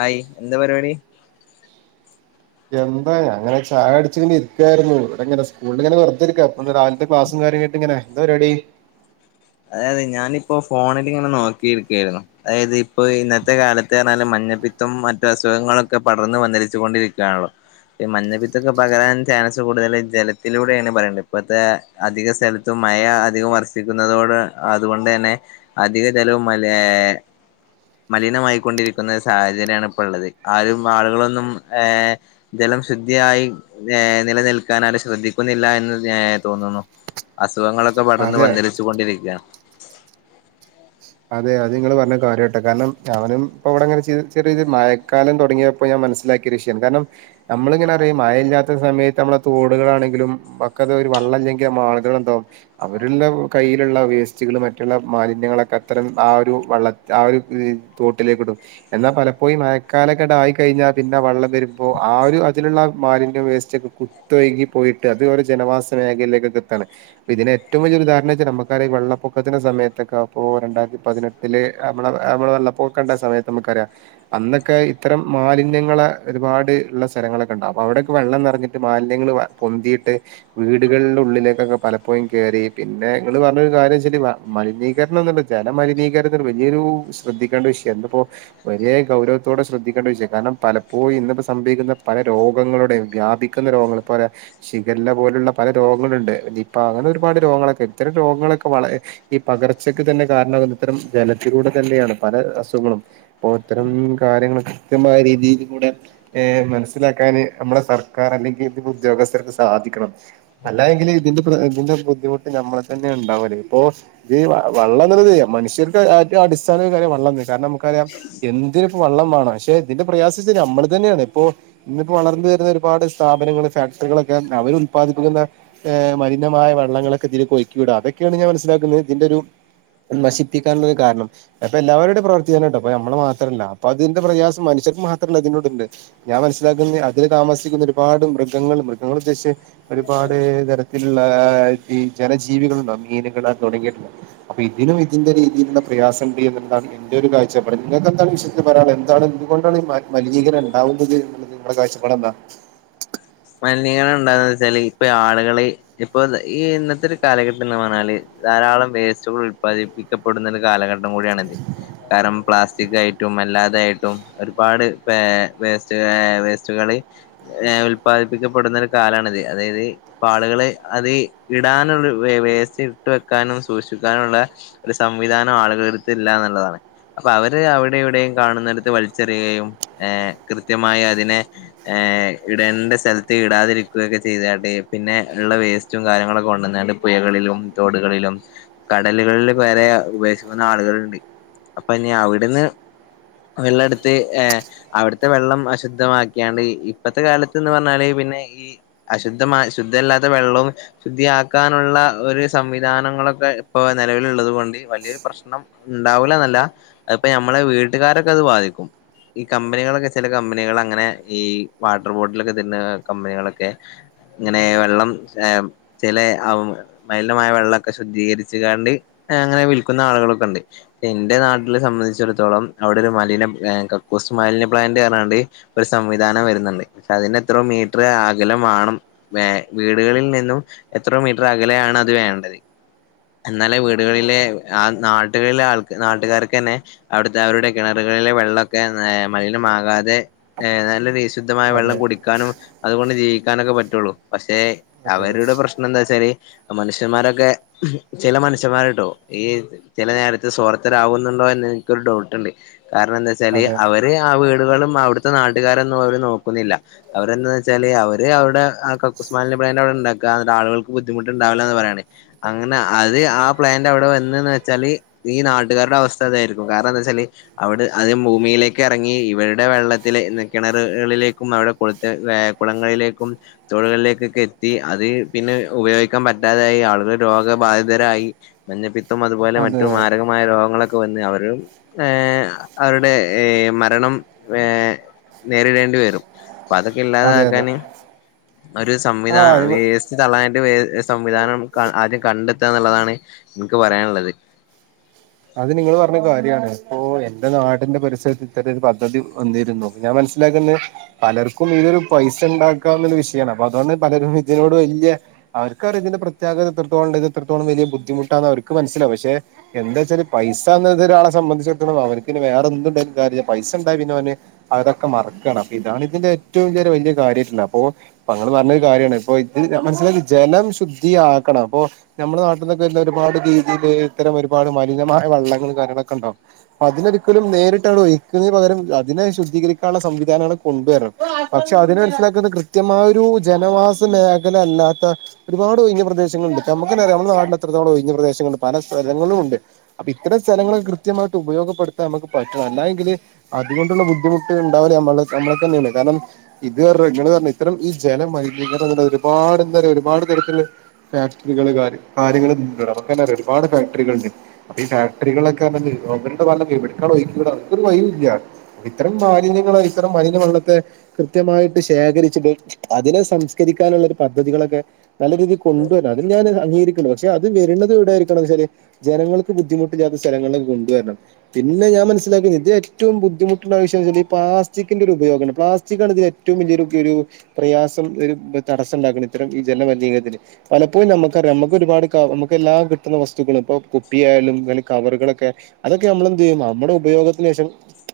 ഹയ് എന്താ പരിപാടി? എന്താ ഞാങ്ങനെ ചായ കുടിച്ചിങ്ങനെ ഇരിക്കായിരുന്നു. ഇവിടിങ്ങനെ സ്കൂളിൽ ഇങ്ങനെ വെറുതെരിക്ക. അപ്പൊ രാവിലത്തെ ക്ലാസും കാര്യായിട്ടിങ്ങനെ. ന്താ പരിപാടി? അതെ അതെ ഞാനിപ്പോ ഫോണിൽങ്ങനെ നോക്കിയിരിക്കായിന്നു അതായത് ഇപ്പൊ ഇന്നത്തെ കാലത്ത് പറഞ്ഞാലല് മഞ്ഞപ്പിത്തും മറ്റു അസുഖങ്ങളൊക്കെ പടർന്ന് വന്നരിച്ചുക കൊണ്ടിരിക്കുകയാണല്ലോ മഞ്ഞപ്പിത്തൊക്കെ പകരാൻ ചാൻസ് കൂടുതൽ ജലത്തിലൂടെയാണ് പറയത് ഇപ്പത്തെ അധിക സ്ഥലത്തും മഴ അധികം വർഷിക്കുന്ന തോട് അതുകൊണ്ട് തന്നെ അധിക ചലവും മല മലിനമായിക്കൊണ്ടിരിക്കുന്ന സാഹചര്യണ് ഇപ്പ ഉള്ളത് ആരും ആളുകളൊന്നും ഏ ജലം ശുദ്ധിയായി ഏർ നിലനിൽക്കാൻ ആരെ ശ്രദ്ധിക്കുന്നില്ല എന്ന് ഏ തോന്നുന്നു അസുഖങ്ങളൊക്കെ പടർന്ന് അതെ വന്നിരിച്ചുകൊണ്ടിരിക്കയാണ് അതെ അത് നിങ്ങങ്ങള് പറഞ്ഞ കാര്യം കേട്ടെ കാരണം അവനും ഇപ്പൊ ഇവിടെങ്ങനെ ചെറിയ ച മയ കാലം തുടങ്ങിയപ്പോ ഞാൻ മനസ്സിലാക്കിയ ഒരുഷയൻ കാരണം നമ്മളിങ്ങനെ അറിയ മഴയില്ലാത്ത സമയത്ത് നമ്മള തോടുകളാണെങ്കിലും പക്കത ഒരു വള്ളംമല്ലെങ്കിൽ മാളുകൾ ഉണ്ടാവും അവരുള്ള കയ്യിലുള്ള വേസ്റ്റുകള് മറ്റുള്ള മാലിന്യങ്ങളൊക്കെ അത്തരം ആ ഒരു വള്ള ആ ഒരു തോട്ടിലേക്ക് ഇടും എന്നാൽ പലപ്പോയും മഴക്കാലൊക്കെട ആയി കഴിഞ്ഞാൽ പിന്നെ വെള്ളം വരുമ്പോ ആ ഒരു അതിലുള്ള മാലിന്യം വേസ്റ്റ് ഒക്കെ ത്തഴകി പോയിട്ട് അത് ജനവാസ മേഖലയിലേക്കൊക്കെ എത്താണ് ഇതിനെ ഏറ്റവും വലിയ ഒരു ഉദാരണ വച്ചാ നുക്കാ വെള്ളപ്പൊക്കത്തി സയത്തക്കെ അപ്പോൊ രണ്ടായിരത്തി പതിനെട്ടില് നമ്മള് നമ്മെ വെള്ള പൊക്കേണ്ട സമയത്ത് നമുക്കറിയാം അന്നൊക്കെ ഇത്തരം മാലിന്യങ്ങളെ ഒരുപാട് ഉള്ള സ്ഥലങ്ങളൊക്കെ ഉണ്ടാകും അ അവിടെയൊക്കെ വെള്ളം നിറഞ്ഞിട്ട് മാലിന്യങ്ങള് പൊന്തിട്ട് വീടുകളുടെ ഉള്ളിലേക്കൊക്കെ പലപ്പോഴും കയറി പിന്നെ ങ്ങള് പറഞ്ഞൊ കാര്യം വെച്ചാല് മലിനീകരണം ജനമലിനീകരത്തിൽ വലിയൊരു ശ്രദ്ധിക്കേണ്ട വിഷയം എന്തപ്പോ ഒരേ ഗൗരവത്തോടെ ശ്രദ്ധിക്കേണ്ട ചോ കാരണം പലപ്പോഴും ഇന്നിപ്പോ സംഭവിക്കുന്ന പല രോഗങ്ങളുടെ വ്യാപ കുന്ന രോഗങ്ങൾ പറയാ ശിഖര പോലുള്ള പല രോഗങ്ങളുണ്ട് ഇപ്പൊ അങ്ങനെ ഒരുപാട് രോഗങ്ങളൊക്കെ ഇത്തരം രോഗങ്ങളൊക്കെ വള ഈ പകർച്ചക്ക് തന്നെ കാരണമാകുന്ന ഇത്തരം ജലത്തിലൂടെ തന്നെയാണ് പല അസുഖങ്ങളും അപ്പോ ഇത്തരം കാര്യങ്ങൾ കൃത്യമായ രീതിയില കൂടെ മനസ്സിലാക്കാന് നമ്മുടെ സർക്കാർ അല്ലെങ്കിൽ ഇ ഉദ്യോഗസ്ഥർക്ക് സാധിക്കണം അല്ലായെങ്കിൽ ഇതിന്റെ ഇതിന്റെ ബുദ്ധിമുട്ട് നമ്മളെ തന്നെ ഉണ്ടാവല്ലോ ഇപ്പൊ ഇത് വള്ളം മനുഷ്യർക്ക് ഏറ്റ അടിസ്ഥാന കാര്യം വെള്ള കാരണം നമക്കറിയാം എന്തിന ഇപ്പ വള്ളം വേണം പക്ഷെ ഇതിന്റെ പ്രയാസം നമ്മൾ തന്നെയാണ് ഇപ്പൊ ഇന്നിപ്പോ വളർന്ന വരുന്ന ഒരുപാട് സ്ഥാപനങ്ങൾ ഫാക്ടറികളൊക്കെ അവര് ഉല്പാദിപ്പിക്കുന്ന ഏ് മിനമായ വള്ളങ്ങളൊക്കെ ഇതിൽഴക്കി വിടുക അതൊക്കെയാണ് ഞാൻ മനസിലാക്കുന്നത് ഇതിന്റെ ഒരു നശിപ്പിക്കാനുള്ളത് കാരണം അപ്പൊ എല്ലാവരുടെ പ്രവർത്തിക്കാനാട്ടോ അപ്പൊ നമ്മള് മാത്രല്ല അപ്പ അതിന്റെ പ്രയാസം മനുഷർക്ക് മാത്രല്ല അതിനോട്ണ്ട് ഞാൻ മനസ്സിലാക്കുന്ന അതില് താമസിക്കുന്ന ഒരുപാട് മൃഗങ്ങൾ മൃഗങ്ങള ഉദ്ദേശച്ച് ഒരുപാട് തരത്തിലുള്ള ഈ ജനജീവികളുണ്ടോ മീനുകളാ തുടങ്ങിയ ഇതിനും ഇതിന്റെ രീതിയിലുള്ള പ്രയാസം ഉണ്ട് എന്നണ് എന്റെ ഒരു കാഴ്ച നിങ്ങൾക്ക് എന്താണ് വിശയത്തിൽ എന്താണ് എന്തുകൊണ്ടാണ് മലിനീകരണം ഉണ്ടാവുന്നത് ങ്ങളെ കാഴ്ചപാടെന്താ മലിനീകണ ഉണ്ടാന്ന് വെച്ചാല് ഇപ്പൊ ആള്കള് ഇപ്പൊ ഈ ഇന്നത്തെ ഒരു കാലഘട്ടം എന്ന് പറഞ്ഞാല് ധാരാളം വേസ്റ്റുകൾ ഉല്പാദിപ്പിക്കപ്പെടുന്ന ഒരു കാലഘട്ടം കട കാരണം പ്ലാസ്റ്റിക് അല്ലാതൊയിട്ടും ഒരുപാട് വേസ്റ്റ് വേസ്റ്റുകൾ ഉപ്പാദിപ്പിക്കപ്പെടുന്ന ഒരു കാലാണത് അതായത് അപ്പൊ ആളുകള് അത് ഇടാനുള്ള വേസ് ഇട്ട വെക്കാനും സൂക്ഷിക്കാനുംള്ള ഒരു സംവിധാനം ആളുകളട്ത്ത് ഇല്ല എന്നുള്ളതാണ് അപ്പൊ അവര് അവിടെ ഇവിടെയും കാണുന്നടുത്ത് വലിച്ചെറിയുകയും ഏ കൃത്യമായി അതിനെ ഏഹ് [unintelligible] സ്ഥലത്ത് ഇടാതിരിക്കുകയൊക്കെ ചെയ്തായിട്ടെ പിന്നെ ഉള്ള വേസ്റ്റും കാര്യങ്ങളൊക്കെ കൊണ്ടുവന്നാണ്ട് പുഴകളിലും തോടുകളിലും കടലുകളിൽ വരെ ഉപേശിക്കുന്ന ആളുകളുണ്ട് അപ്പൊഞ് അവിടുന്ന് വെള്ളം എടുത്ത് ഹ് അവിടുത്തെ വെള്ളം അശുദ്ധമാക്കിയാണ്ട് ഇപ്പഴത്തെ കാലത്ത്ന്ന് പറഞ്ഞ പിന്നെ ഈ അശുദ്ധ ശുദ്ധല്ലാത്ത വെള്ളവും ശുദ്ധിയാക്കാനുള്ള ഒരു സംവിധാനങ്ങളൊക്കെ ഇപ്പൊ നിലവിലുള്ളത് കൊണ്ട് വലിയൊരു പ്രശ്നം ഉണ്ടാവൂല എന്നല്ല അതിപ്പ ഞമ്മളെ വീട്ടുകാരൊക്കെ അത് ബാധിക്കും ഈ കമ്പനികളൊക്കെ ചില കമ്പനികൾ അങ്ങനെ ഈ വാട്ടർ ബോട്ടിലൊക്കെ തരുന്ന കമ്പനികളൊക്കെ ഇങ്ങനെ വെള്ളം ചില മലിനമായ വെള്ളമൊക്കെ ശുദ്ധീകരിച്ച കാണ്ട് അങ്ങനെ വിൽക്കുന്ന ആളുകളൊക്കെ ഉണ്ട് എൻന്റെറെ നാട്ടെ സംബന്ധിച്ചിടത്തോളം അവിടെ ഒരു മലിന കക്കൂസ് മലിന പ്ലാന്റ് കയറാണ്ട് ഒരു സംവിധാനം വരുന്നുണ്ട് പക്ഷെ അതിന് എത്രോ മീറ്റർ അകലം വണം വേ വീടുകളിൽ നിന്നും എത്രോ മീറ്റർ അകലെയാണ് അത് വേണ്ടത് എന്നാല വീടുകളിലെ ആഹ് നാട്ടുകളിലെ ആൾ നാട്ടുകാർക്ക് തന്നെ അവിടുത്തെ അവരുടെ കിണറുകളിലെ വെള്ളമൊക്കെ മലിനമാകാതെ നല്ല രീ ശുദ്ധമായ വെള്ളം അതെ കുടിക്കാനും അതുകൊണ്ട് ജീവിക്കാനൊക്കെ പറ്റുള്ളൂ പക്ഷെ അതെ അവരുടെ പ്രശ്ന എന്താച്ചരി മനുഷ്യന്മാരൊക്കെ ചില മനുഷ്യന്മാർട്ടോ ഈ ചില നേരത്തെ സോർത്തരകുന്നുണ്ടോ എന്ന് എനിക്കൊരു ഡൗട്ടുണ്ട് കാരണം എന്താ ച്ച അതെ അവര് ആ വീടുകളും അവിടുത്തെ നാട്ടുകാരൊന്നും അവര് നോക്കുന്നില്ല അവരെന്താന്ന് വെച്ചാല് അവര് അവരുടെ ആ കക്കുസ്മാലി അവിടെണ്ടാക്ക അ ആളുകക്ക ബുദ്ധിമുട്ടുണ്ടാവില്ലന്ന് പറയണാണ് അങ്ങനെ അത് ആ പ്ലാന്റ് അവിടെ വന്നന്ന് വെച്ചാല് ഈ നാട്ടുകാടെ അവസ്ഥ ഇതായിരിക്കും കാരണം എന്താ വെച്ചാല് അവിടെ അത് ഭൂമിയിലേക്ക് ഇറങ്ങി ഇവരുടെ വെള്ളത്തിലെ കിണറുകളിലേക്കും അവിടെ കുളത്തെ കുളങ്ങളിലേക്കും തോടുകളിലേക്കൊക്കെ എത്തി അത് പിന്നെ ഉപയോഗിക്കാൻ പറ്റാതെയായി ആളുകൾ രോഗബാധിതരായി മഞ്ഞപ്പിത്തും അതുപോലെ അതെ മറ്റു മാരക മായ രോഗങ്ങളൊക്കെ വന്ന് അവരും ഏ അവരുടെ മരണം ഏ നേരിടേണ്ടി വരും അപ്പൊ അതൊക്കെ അതെ അതെ ഇല്ലാതാക്കാാന് ഒരു ആ സംവിധാന്യ തള്ളാനായിട്ട് വേ സംവിധാനം ആദ്യം കണ്ടെത്തുക എന്നുള്ളതാണ് എനിക്ക് പറയാനുള്ളത് അത് നിങ്ങള് പറഞ്ഞ കാര്യാണ് ഒ എന്റെ നാടിന്റെ പരിസരത്ത് ഇത്ര ഒരു പദ്ധതി വന്നിരുന്നു ഞാൻ മനസ്സിലാക്കുന്നത് പലർക്കും ഇതൊരു പൈസ ഉണ്ടാക്കാവുന്ന ഒരു വിഷയമാണ് അപ്പൊ അതുകൊണ്ട് പലരും ഇതിനോട് വല്ല്യ അവർക്ക് അറ ഇതിന്റെ പ്രത്യാകത എത്രത്തോളം ഇത് എത്രത്തോളം വലിയ ബുദ്ധിമുട്ടാന്ന് അവർക്ക് മനസ്സിലാ പക്ഷെ എന്താ വച്ചാൽ പൈസ എന്ന ഒരാളെ സംബന്ധിച്ചിടത്തളം അവർക്ക്ന് വേറെ എന്തുണ്ടായാലും കാര്യല്ല പൈസണ്ടായി പിന്നെ അവന് അതൊക്കെ മറക്കണം അപ്പൊ ഇതാണ് ഇതിന്റെ ഏറ്റവും ചിയ വലിയ കാര്യ അപ്പൊ അപ്പൊ അങ്ങനെ പറഞ്ഞൊരു കാര്യമാണ് ഇപ്പൊ ഇത് മനസിലാക്കി ജലം ശുദ്ധിയക്കണം അപ്പൊ നമ്മുടെ നാട്ടിൽന്നൊക്കെല്ല ഒരുപാട് രീതിയില് ഇത്തരം ഒരുപാട് മലിനമായ വള്ളങ്ങൾ കാര്യങ്ങളൊക്കെ ഉണ്ടാവും അ അതിനൊരിക്കലും നേരിട്ടാണ്വി ഒഹിക്കുന്നന് പകരം അതിനെ ശുദ്ധീകരിക്കാനുള്ള സംവിധാനങ്ങൾ കൊണ്ടുവരണം പക്ഷെ അതിന് മനസിലാക്കുന്ന കൃത്യമായൊരു ജനവാസ മേഖല അല്ലാത്ത ഒരുപാട് ഒഴിഞ്ഞ പ്രദേശൾണ്ട് നമുക്കറ നമ്മുടെ നാട്ടില് എത്രത്തോളം ഒഴിഞ്ഞ പ്രദേശങ്ങളുണ്ട് പല സ്ഥലങ്ങളും ഉണ്ട് അപ്പൊ ഇത്തരം സ്ഥലങ്ങൾ കൃത്യമായിട്ട് ഉപയോഗപ്പെടുത്താൻ നമുക്ക് പറ്റും അല്ലെങ്കില് അതുകൊണ്ടുള്ള ബുദ്ധിമുട്ട് ഉണ്ടാവലേ നമ്മള നമ്മളക്ക്‌ ന്നെയാണ് കാരണം ഇത് ഇങ്ങെ പറഞ്ഞ ഇത്തരം ഈ ജനമലിനീകര ഒരുപാട് എന്താറയ ഒരുപാട് തരത്തില് ഫാക്ടറികൾ കാര്യ കാര്ങ്ങൾ അവൊക്കന്നെറ ഒരുപാട് ഫാക്ടറികളുണ്ട് അപ്പ ഈ ഫാക്ടറികളൊക്കെ അെ അവരുടെ [unintelligible] ഇത്തരം മാലിന്യങ്ങള ഇത്തരം മലിന വള്ളത്തെ കൃത്യമായിട്ട് ശേഖരിച്ചിട്ട് അതിനെ സംസ്കരിക്കാനുള്ള ഒരു പദ്ധതികളൊക്കെ നല്ല രീതിയിൽ കൊണ്ടുവരാണം അത് ഞാൻ അംഗീകരിക്കുള്ള പക്ഷെ അത് വരുന്നുന്നത് ഇടെയിരിക്കണച്ച ജനങ്ങൾക്ക് ബുദ്ധിമുട്ടില്ലാത്ത സ്ഥലങ്ങളിൽക്ക കൊണ്ടുവരണം പിന്നെ ഞാ മനസിലാക്ക ഇത് ഏറ്റവും ബുദ്ധമട്ടണ്ട വിഷ്യം വെച്ചാൽഈ പ്ലാസ്റ്റിന്റെ ഒരു ഉപയോഗമാണ് പ്ലാസ്റ്റിക്കാണ് ഇത ഏറ്റവും വലിയൊരു ഒരു പ്രയാസം തടസ്സം ഉണ്ടാക്കണം ഇത്തരം ഈ ജല മലിനീരത്തിന് പലപ്പോഴും നമുക്കറിയാം നമുക്ക് ഒരുപാട് ക നമക്ക് എല്ലാ കിട്ടുന്ന വസ്തുക്കും ഇപ്പൊ കു പ്പി ആയാലും എ കവറുകളൊക്കെ അതൊക്കെ നമ്മളെന്ത്തു ചെയ്യും നമ്മുടെ ഉപയോഗത്തിന് ശേഷം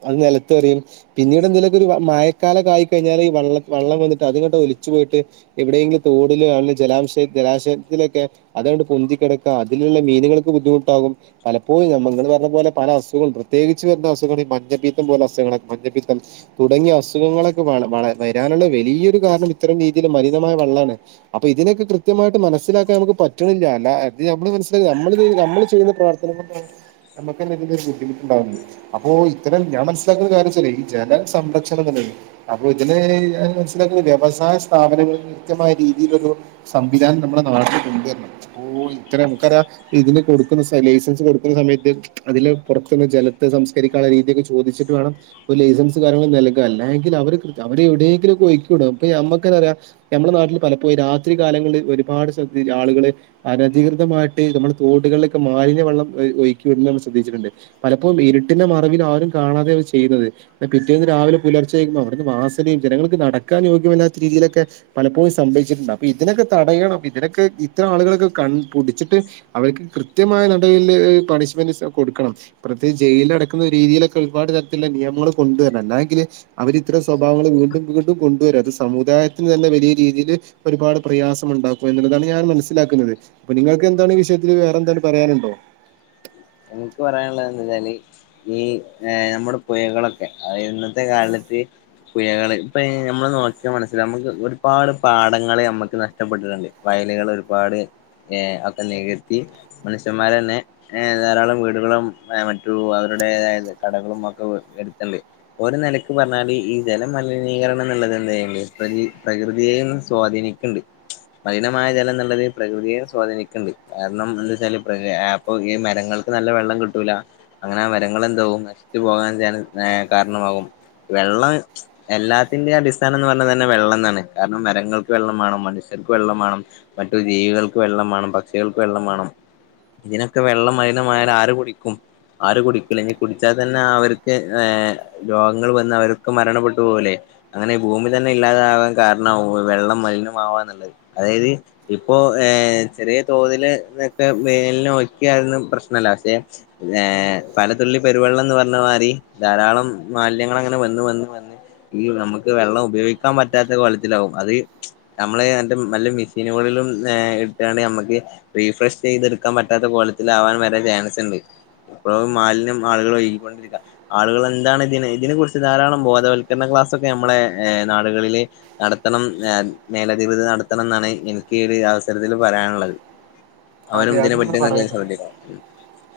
അത് നിലത്തെറിയും- പിന്നീട് എന്തേലൊക്ക ഒരു മയക്കാല കായി കഴിഞ്ഞാല് ഈ വള്ളം വെള്ളം വന്നിട്ട് അത്ങ്ങട്ട് ഒലിച്ചു പോയിട്ട് എവിടെയെങ്കിലും തോടിലോ അ ജലാംശയ ജലാശയത്തിലൊക്കെ അതുകൊണ്ട് പൊന്തി കിടക്കുക അതിലുള്ള മീനുകൾക്ക് ബുദ്ധിട്ടാകും. പലപ്പോഴും നമ്മൾ പറഞ്ഞ പോലെ പല അസുഖും പ്രത്യേകിച്ച് വരുന്ന അസുഖങ്ങളാണ് ഈ മഞ്ഞപ്പീത്തം പോലെ അസുഖങ്ങൾ മഞ്ഞപ്പീത്തം. തുടങ്ങിയ അസുഖങ്ങളൊക്കെ വ വരാനുള്ള വലിയൊരു കാരണം ഇത്തരം രീതിൽ മലിന്യമായ വെള്ളാണ്. അപ്പൊ ഇതിനൊക്കെ കൃത്യമായിട്ട് മനസ്സിലാക്കാൻ നമുക്ക് പറ്റണില്ല അല്ല അത് നമ്മള് മനസ്സിലാക്ക നമ്മള് നമ്മള്ച്ചെ ചെയ്യുന്ന പ്രവർത്തനം ഒക്കെ നമുക്ക് എന്തെകിലും ബുദ്ധിമുട്ട് ഉണ്ടാവുന്നേ അപ്പോ ഇത്തരം ഞാൻ മനസ്സിലാക്കുന്ന കാര്യന്തേച്ചാൽ ഈ ജലസംരക്ഷണം തന്നെയാണ്. അപ്പൊ ഇതിനെ ഞാൻ മനസ്സിലാക്കുന്നത് വ്യവസായ സ്ഥാപനങ്ങൾ കൃത്യമായ രീതിയിലൊരു സംവിധാനം നമ്മുടെ നാട്ടിലിൽ കൊണ്ടുവരണം അപ്പോ ഇത്ര നമുക്കറിയ ഇതിനെ കൊടു ലൈസൻസ് കൊടുക്കുന്ന സമയത്ത് അതില് പുറത്തുന്ന് ജലത്ത് സംസ്കരിക്കാനുള്ള രീതിക്കെ ചോദിച്ചിട്ട് വേണം ഒരു ലൈസൻസ് കാര്യങ്ങൾ നൽകാ അല്ല എങ്കിൽ അവര് അവിടെ എവിടെയെങ്കിലും ഒയിക്കിവിടും അപ്പ മ്മക്കതറിയ നമ്മുടെെ നാട്ടില് പലപ്പോഴും രാത്രികാലങ്ങളിൽ ഒരുപാട് സ്ഥലത്ത് ആളുകള് അനധികൃതമായിട്ട് നമ്മുടെ തോടുകളിലൊക്കെ മാലിന്യ വെള്ളം ഒഴിക്കിടുന്നത് നമ്മൾ ശ്രദ്ധിച്ചിട്ടുണ്ട്. പലപ്പോഴും ഇരുട്ടിന്റെ മറവിൽ ആരും കാണാതെയാണ് ചെയ്യുന്നത്. പിറ്റേന്ന് രാവിലെ പുലർച്ചെഴക്കുമ്പോ അവിടെന്ന് വാസനയും ജനൾക്ക് നടക്കാൻ യോഗ്യമല്ലാത്ത രീതിയിലൊക്കെ പലപ്പോഴും സംഭവിച്ചിട്ടുണ്ട് അപ്പൊ ഇതിനൊക്കെ തടയണം ഇതിനൊക്കെ ഇത്ര ആളുകളൊക്കെ കൺ പുടിച്ചിട്ട് അവർക്ക് കൃത്യമായ നടയില് പണിഷ്മെന്റ് സ കൊടുക്കണം. പ്രത്യേകിച്ച് ജയിലിൽ അടയ്ക്കുന്ന ഒരു രീതിയിലൊക്കെ ഒരുപാട് തരത്തിലുള്ള നിയമങ്ങൾ കൊണ്ടുവരണം അല്ലെയെങ്കില് അവരിത്രയും സ്വഭാവങ്ങൾ വീണ്ടും വീണ്ടും കൊണ്ടുവരും അത് സമുദായത്തിന് തന്നെ വലിയ രീതിയിയില് ഒരുപാട് പ്രയാസം ഉണ്ടാക്കും എന്നുള്ളതാണ് ഞാൻ മനസ്സിലാക്കുന്നത് അപ്പൊ നിങ്ങൾക്ക് എന്താണ് വിഷയത്തിൽ വേറെന്താണ് പറയാനുണ്ടോ? എനിക്ക് പറയാനുള്ളത് എച്ചാല് ഈ നമ്മുടെ പുയകളൊക്കെ അയ് ഇന്നത്തെ കാലത്ത്- പുയകള് ഇപ്പ നമ്മള് നോക്കിയ മനസ്സിലാവും നമുക്ക് ഒരുപാട് പാടങ്ങള് നമ്മുക്ക് നഷ്ടപ്പെട്ടിട്ടുണ്ട്. വയലുകള് ഒരുപാട് ഏ ഒക്കെ നികത്തി മനുഷ്യന്മാര് ന്നെ ഏഹ് ധാരാളം വീടുകളും മറ്റു അവരുടതായ കടകളും ഒക്കെ എടുത്തണ്ട്. ഒരു നെലക്ക് പറഞ്ഞാല് ഈ ജല മലിനീകരണം എന്നുള്ളത് എന്ത ചെയ്യ പ്ര പ്രകൃതിയെയും സ്വാധീനിക്ക മലിനമായ ജലം നല്ലതിൽ പ്രകൃതിയെ സ്വാധീനിക്കണ്ട് കാരണം എന്ത വച്ചാൽ പ്രക് [unintelligible] ഓഹ് ഊ മരങ്ങൾക്ക് നല്ല വെള്ളം കിട്ടൂല- അങ്ങനെ ആ മരങ്ങൾ എന്താവും നശിച്ചു പോകാൻ കാരണമാകും വെള്ളം- എല്ലാത്തിന്റെയും അടിസ്ഥാനം എന്ന് പറഞ്ഞാൽ തന്നെ വെള്ളം എന്നാണ് കാരണം മരങ്ങൾക്ക് വെള്ളം വേണം മനുഷ്യർക്ക് വെള്ളം വേണം. മറ്റു ജീവികൾക്ക് വെള്ളം വേണം പക്ഷികൾക്ക് വെള്ളം വേണം ഇതിനെ- വെള്ളം മലിനമായാൽ ആര് കുടിക്കും ആര് കുടിക്കൂല ഇഞ്ഞി കുടിച്ചാൽ തന്നെ അവരിക്ക് രോഗങ്ങള് വന്ന് അവരൊക്കെ മരണപ്പെട്ടു പോകൂലെ അങ്ങനെ ഈ ഭൂമി തന്നെ ഇല്ലാതാകാൻ കാരണംആകും വെള്ളം മലിനംമാവാന്നുള്ളത്. അതായത് ഇപ്പോ എഹ് ചെറിയ തോതില് ഇതൊക്കെ വേനല് ക്കെയലൊന്നും പ്രശ്നല്ല പക്ഷെ- ഏഹ് പലതുള്ളി പെരുവെള്ളം എന്ന് പറഞ്ഞ മാരി ധാരാളം മാലിന്യങ്ങൾ അങ്ങനെ വന്ന് വന്ന് വന്ന് ഈ നമുക്ക് വെള്ളം ഉപയോഗിക്കാൻ പറ്റാത്ത കോലത്തിലാവും അത് നമ്മള് നല്ല മെഷീനുകളിലും ഇട്ടുകാണ്ട് നമുക്ക് റീഫ്രഷ് ചെയ്തെടുക്കാൻ പറ്റ പറ്റാത്ത കോലത്തിലാവാൻ വരെ ചാൻസ് ഉണ്ട് ഇപ്പോ മാലിന്യം ആളുകൾ ഒഴുകിക്കൊണ്ടിരിക്ക ആളുകൾ എന്താണ് ഇതിന് ഇതിനെ കുറിച്ച് ധാരാളം ബോധവൽക്കരണ ക്ലാസ്സൊക്കെ നമ്മളെ നാടുകളില് നടത്തണം മേലധികൃതർ നടത്തണം എന്നാണ് എനിക്ക് അവസരത്തിൽ പറയാനുള്ളത്. അതെ അവരും ഇതിനെ അത് നിങ്ങൾ പറ്റിന്നൊക്കെ പറയ ശ്രദ്ധിക്കണം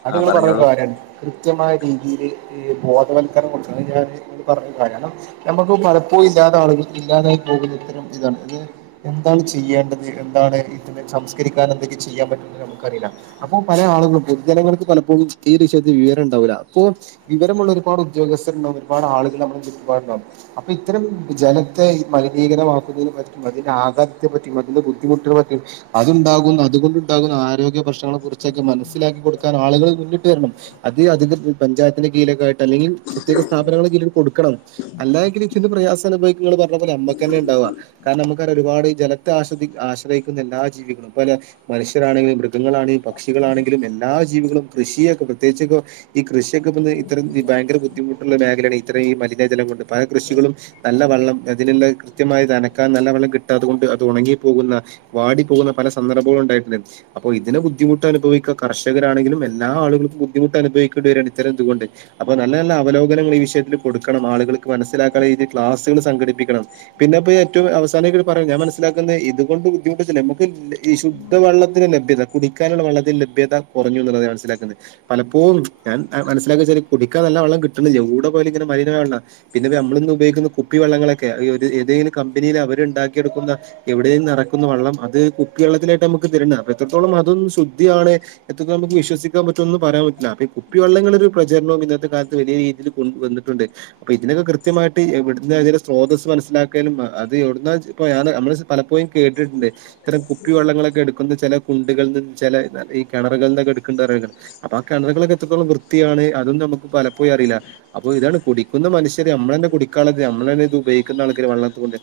അത് ആഹ് നിങ്ങൾ പറഞ്ഞ പറഞ്ഞോളൂ- കാര്യമാണ് കൃത്യമായ രീതിയിയില് ഈ ബോധവൽക്കരണം കൊണ്ട്വരണം ഞാൻ പറഞ്ഞ കാരണം നമ്മുക്ക് പലപ്പോഴും ഇല്ലാത ആളുകൾ ഇല്ലാതായി പോകുന്ന ഇത്തരം ഇതാണ് അത് എന്താണ് ചെയ്യേണ്ടത് എന്താണ് സംസ്കരിക്കാൻ എന്തൊക്കെ ചെയ്യാൻ പറ്റും നമുക്കറിയില്ല അപ്പൊ പല ആളുകളും പൊതു ജനങ്ങൾക്ക് പലപ്പോഴും ഈ വിഷയത്തിൽ വിവരം ഇണ്ടാവുല അപ്പൊ വിവരമുള്ള ഒരുപാട് ഉദ്യോഗസ്ഥരുണ്ടാവും ഒരുപാട് ആളുകള് നമ്മുടെ ചുറ്റുപാടുണ്ടാവും അപ്പൊ ഇത്തരം ജനത്തെ മലിനീകരമാക്കുന്നതിനെ പറ്റും അതിന്റെ ആഘാതത്തെ പറ്റിയും അതിന്റെ ബുദ്ധിമുട്ടിനെ പറ്റിയും അതുണ്ടാകുന്ന അതുകൊണ്ടുണ്ടാകുന്ന ആരോഗ്യ പ്രശ്നങ്ങളെ കുറിച്ചൊക്കെ മനസ്സിലാക്കി കൊടുക്കാൻ ആളുകള് മുന്നിട്ട് വരണം അത് അതിൻ്റെ പഞ്ചായത്തിന്റെ കീഴിലൊക്കെ ആയി അല്ലെങ്കിൽ പ്രത്യേക സ്ഥാപനങ്ങൾ കൊടുക്കണം അല്ലാഎങ്കിൽ ഇതിന്റെ പ്രയാസനുഭവിക്ക ഇങ്ങള് പറഞ്ഞ പോലെ നമ്മക്കെന്നെ ഇണ്ടാവാ കാരണം നമുക്ക് അറിയ ഒരുപാട് ജലത്തെ ആശ്ര ആശ്രയിക്കുന്ന എല്ലാ ജീവികളും പല മനുഷ്യരാണെങ്കിലും മൃഗങ്ങളാണങ്കിലും പക്ഷികളാണെങ്കിലും എല്ലാ ജീവികളും കൃഷിയൊക്കെ പ്രത്യേകിച്ചൊകെ ഈ കൃഷിയൊക്കെ ഇ ഇത്രം ഭയങ്കര ബുദ്ധിമുട്ടുള്ള മേഖലയാണ് ഇത്രേ ഈ മലിനജലം കൊണ്ട് പല കൃഷികളും നല്ല വെള്ളം അതിനെല്ല കൃത്യമായ നനക്കാൻ നല്ല വെള്ളം കിട്ടാത്തത് കൊണ്ട് അത് ഒണങ്ങിപ്പോകുന്ന വാടി പോകുന്ന പല സന്ദർഭങ്ങളും ഉണ്ടായിട്ട്ണ്ട് അപ്പ ഇതിന് ബുദ്ധിമുട്ട് അനുഭവിക കർഷകരാണെങ്കിലും എല്ലാളുകൾക്കും ബുദ്ധിമുട്ട് അനുഭവികേണ്ടിവരാണ് ഇത്തരം ഇത് കൊണ്ട് അപ്പൊ നല്ല നല്ല അവലോകനങ്ങൾ ഈ വിഷയത്തിൽ കൊടുക്കണം ആളുകൾക്ക് മനസ്സിലാക്കുന്ന രീതിയിൽ ക്ലാസ്സുകൾ സംഘടിപ്പിക്കണം പിന്നെപ്പൊ ഏറ്റവും അവസാനമായിട്ട് പറയാം ഞാൻ മനസ്സിലാക്കുന്നത് ഇതുകൊണ്ട് ബുദ്ധിമുട്ടത്തില്ല നമുക്ക് വെള്ളത്തിന് ലഭ്യത കുടിക്കാനുള്ള വെള്ളത്തിൽ ലഭ്യത കുറഞ്ഞു എന്നുള്ളത് മനസ്സിലാക്കുന്നത് പലപ്പോഴും ഞാൻ മനസ്സിലാക്കി വെച്ചൊരു കുടിക്കാൻ നല്ല വെള്ളം കിട്ട്ണ് ല്ല എവ്ടെ പോയാലും ഇങ്ങനെ മലീനമായ വെള്ളാ പിന്നെ നമ്മളിന്ന് ഉപയോഗിക്കുന്ന കുപ്പി വെള്ളങ്ങളൊക്കെ അയ്യൊ ഏതെങ്കിലും കമ്പനിയിൽ അവരിണ്ടാക്കിയെടുക്കുന്ന എവിടെ നെറക്കുന്ന വെള്ളം അത് കുപ്പി വെള്ളത്തിലായിട്ട് നമുക്ക് തരുന്ന അപ്പൊ എത്രത്തോളം അതൊന്നു ശുദ്ധിയാണ് എത്രതോളം വിശ്വസിക്കാൻ പറ്റൊന്ന് പറയാൻ പറ്റൂല അപ്പ കുപ്പിവള്ളങ്ങളുടെ ഒരു പ്രചരണവും ഇന്നത്തെ കാലത്ത് വലിയ രീതിയിൽ വന്നിട്ടുണ്ട് അപ്പൊ ഇതിനൊക്കെ കൃത്യമായിട്ട് എവിടന്ന് ഇതിന്റെ സ്രോതസ് മനസിലാക്കാനും അത് എവിടുന്ന ഇപ്പോ നമ്മ സം പലപ്പോഴും കേട്ടിട്ടുണ്ട് ഇത്തരം കുപ്പിവെള്ളങ്ങളൊക്കെ എടുക്കുന്ന ചെല കുണ്ടുകളിൽ നിന്ന് ചെല ഈ കിണറുകളിൽ നൊക്കെ എടുക്ക്ണ്ട് പറിണേക്ക അപ്പൊ ആ കിണറകളൊക്കെ എത്രത്തോളം വൃത്തിയാണ് അതന്നും നമുക്ക് പലപ്പോഴും അറിയില്ല അപ്പൊ ഇതാണ് കുടിക്കുന്ന മനുഷ്യര് നമ്മള് തന്നെ കുടിക്കാനുള്ളത് നമ്മള് തന്നെ ഇത് ഉപയോഗിക്കുന്ന ആൾക്കാര് വെള്ളത്തുൻ്റെ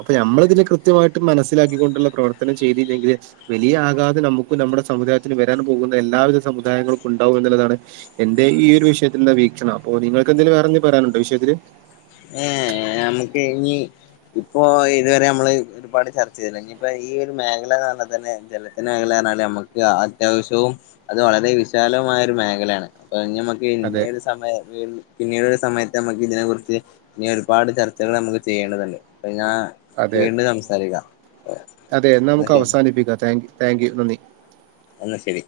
അപ്പൊ നമ്മള് ഇതിന് കൃത്യമായിട്ട് മനസ്സിലാക്കിക്കൊണ്ടുള്ള പ്രവർത്തനം ചെയ്തിലെങ്കില് വലിയ ആകാതം നമുക്കും നമ്മുടെ സമുദായത്തിനും വരാൻ പോകുന്ന എല്ലാവിധ സമുദായങ്ങൾക്കും ഉണ്ടാവും എന്നുള്ളതാണ് എന്റെ ഈ ഒരു വിഷയത്തിന്റെ വീക്ഷണം അപ്പോ നിങ്ങക്ക് എന്തെലും വേറെന്തങ്കിലും പറയാനുണ്ടോ വിഷയത്തില് ഏഹ് നമുക്ക് ഇഞ്ഞി ഇപ്പോ ഇതുവരെ നമ്മള് ഒരുപാട് ചർച്ച ചെയ്തില്ലേ ഇനി ഇപ്പ ഈ ഒരു മേഖല എന്ന് പറഞ്ഞാൽ തന്നെ ജലത്തിന്റെ മേഖല പറഞ്ഞാല് നമുക്ക് അത്യാവശ്യവും അത് വളരെ വിശാലമായ ഒരു മേഖലയാണ് അപ്പൊ ഇഞ്ഞ്മ്മക്ക് അതെ പിന്നേരു സമയത് പിന്നീട് ഒരു സമയത്ത് നമ്മക്ക് ഇതിനെ കുറിച്ച് ഇനി ഒരുപാട് ചർച്ചകൾ നമുക്ക് ചെയ്യേണ്ടതല്ലേ പിന്നാ അതെ അതെ എന്നാ നമുക്ക് ശരി അവസാനിപ്പിക്കാ താങ്ക്യു താങ്ക്യു നന്ദി എന്നാ ശരി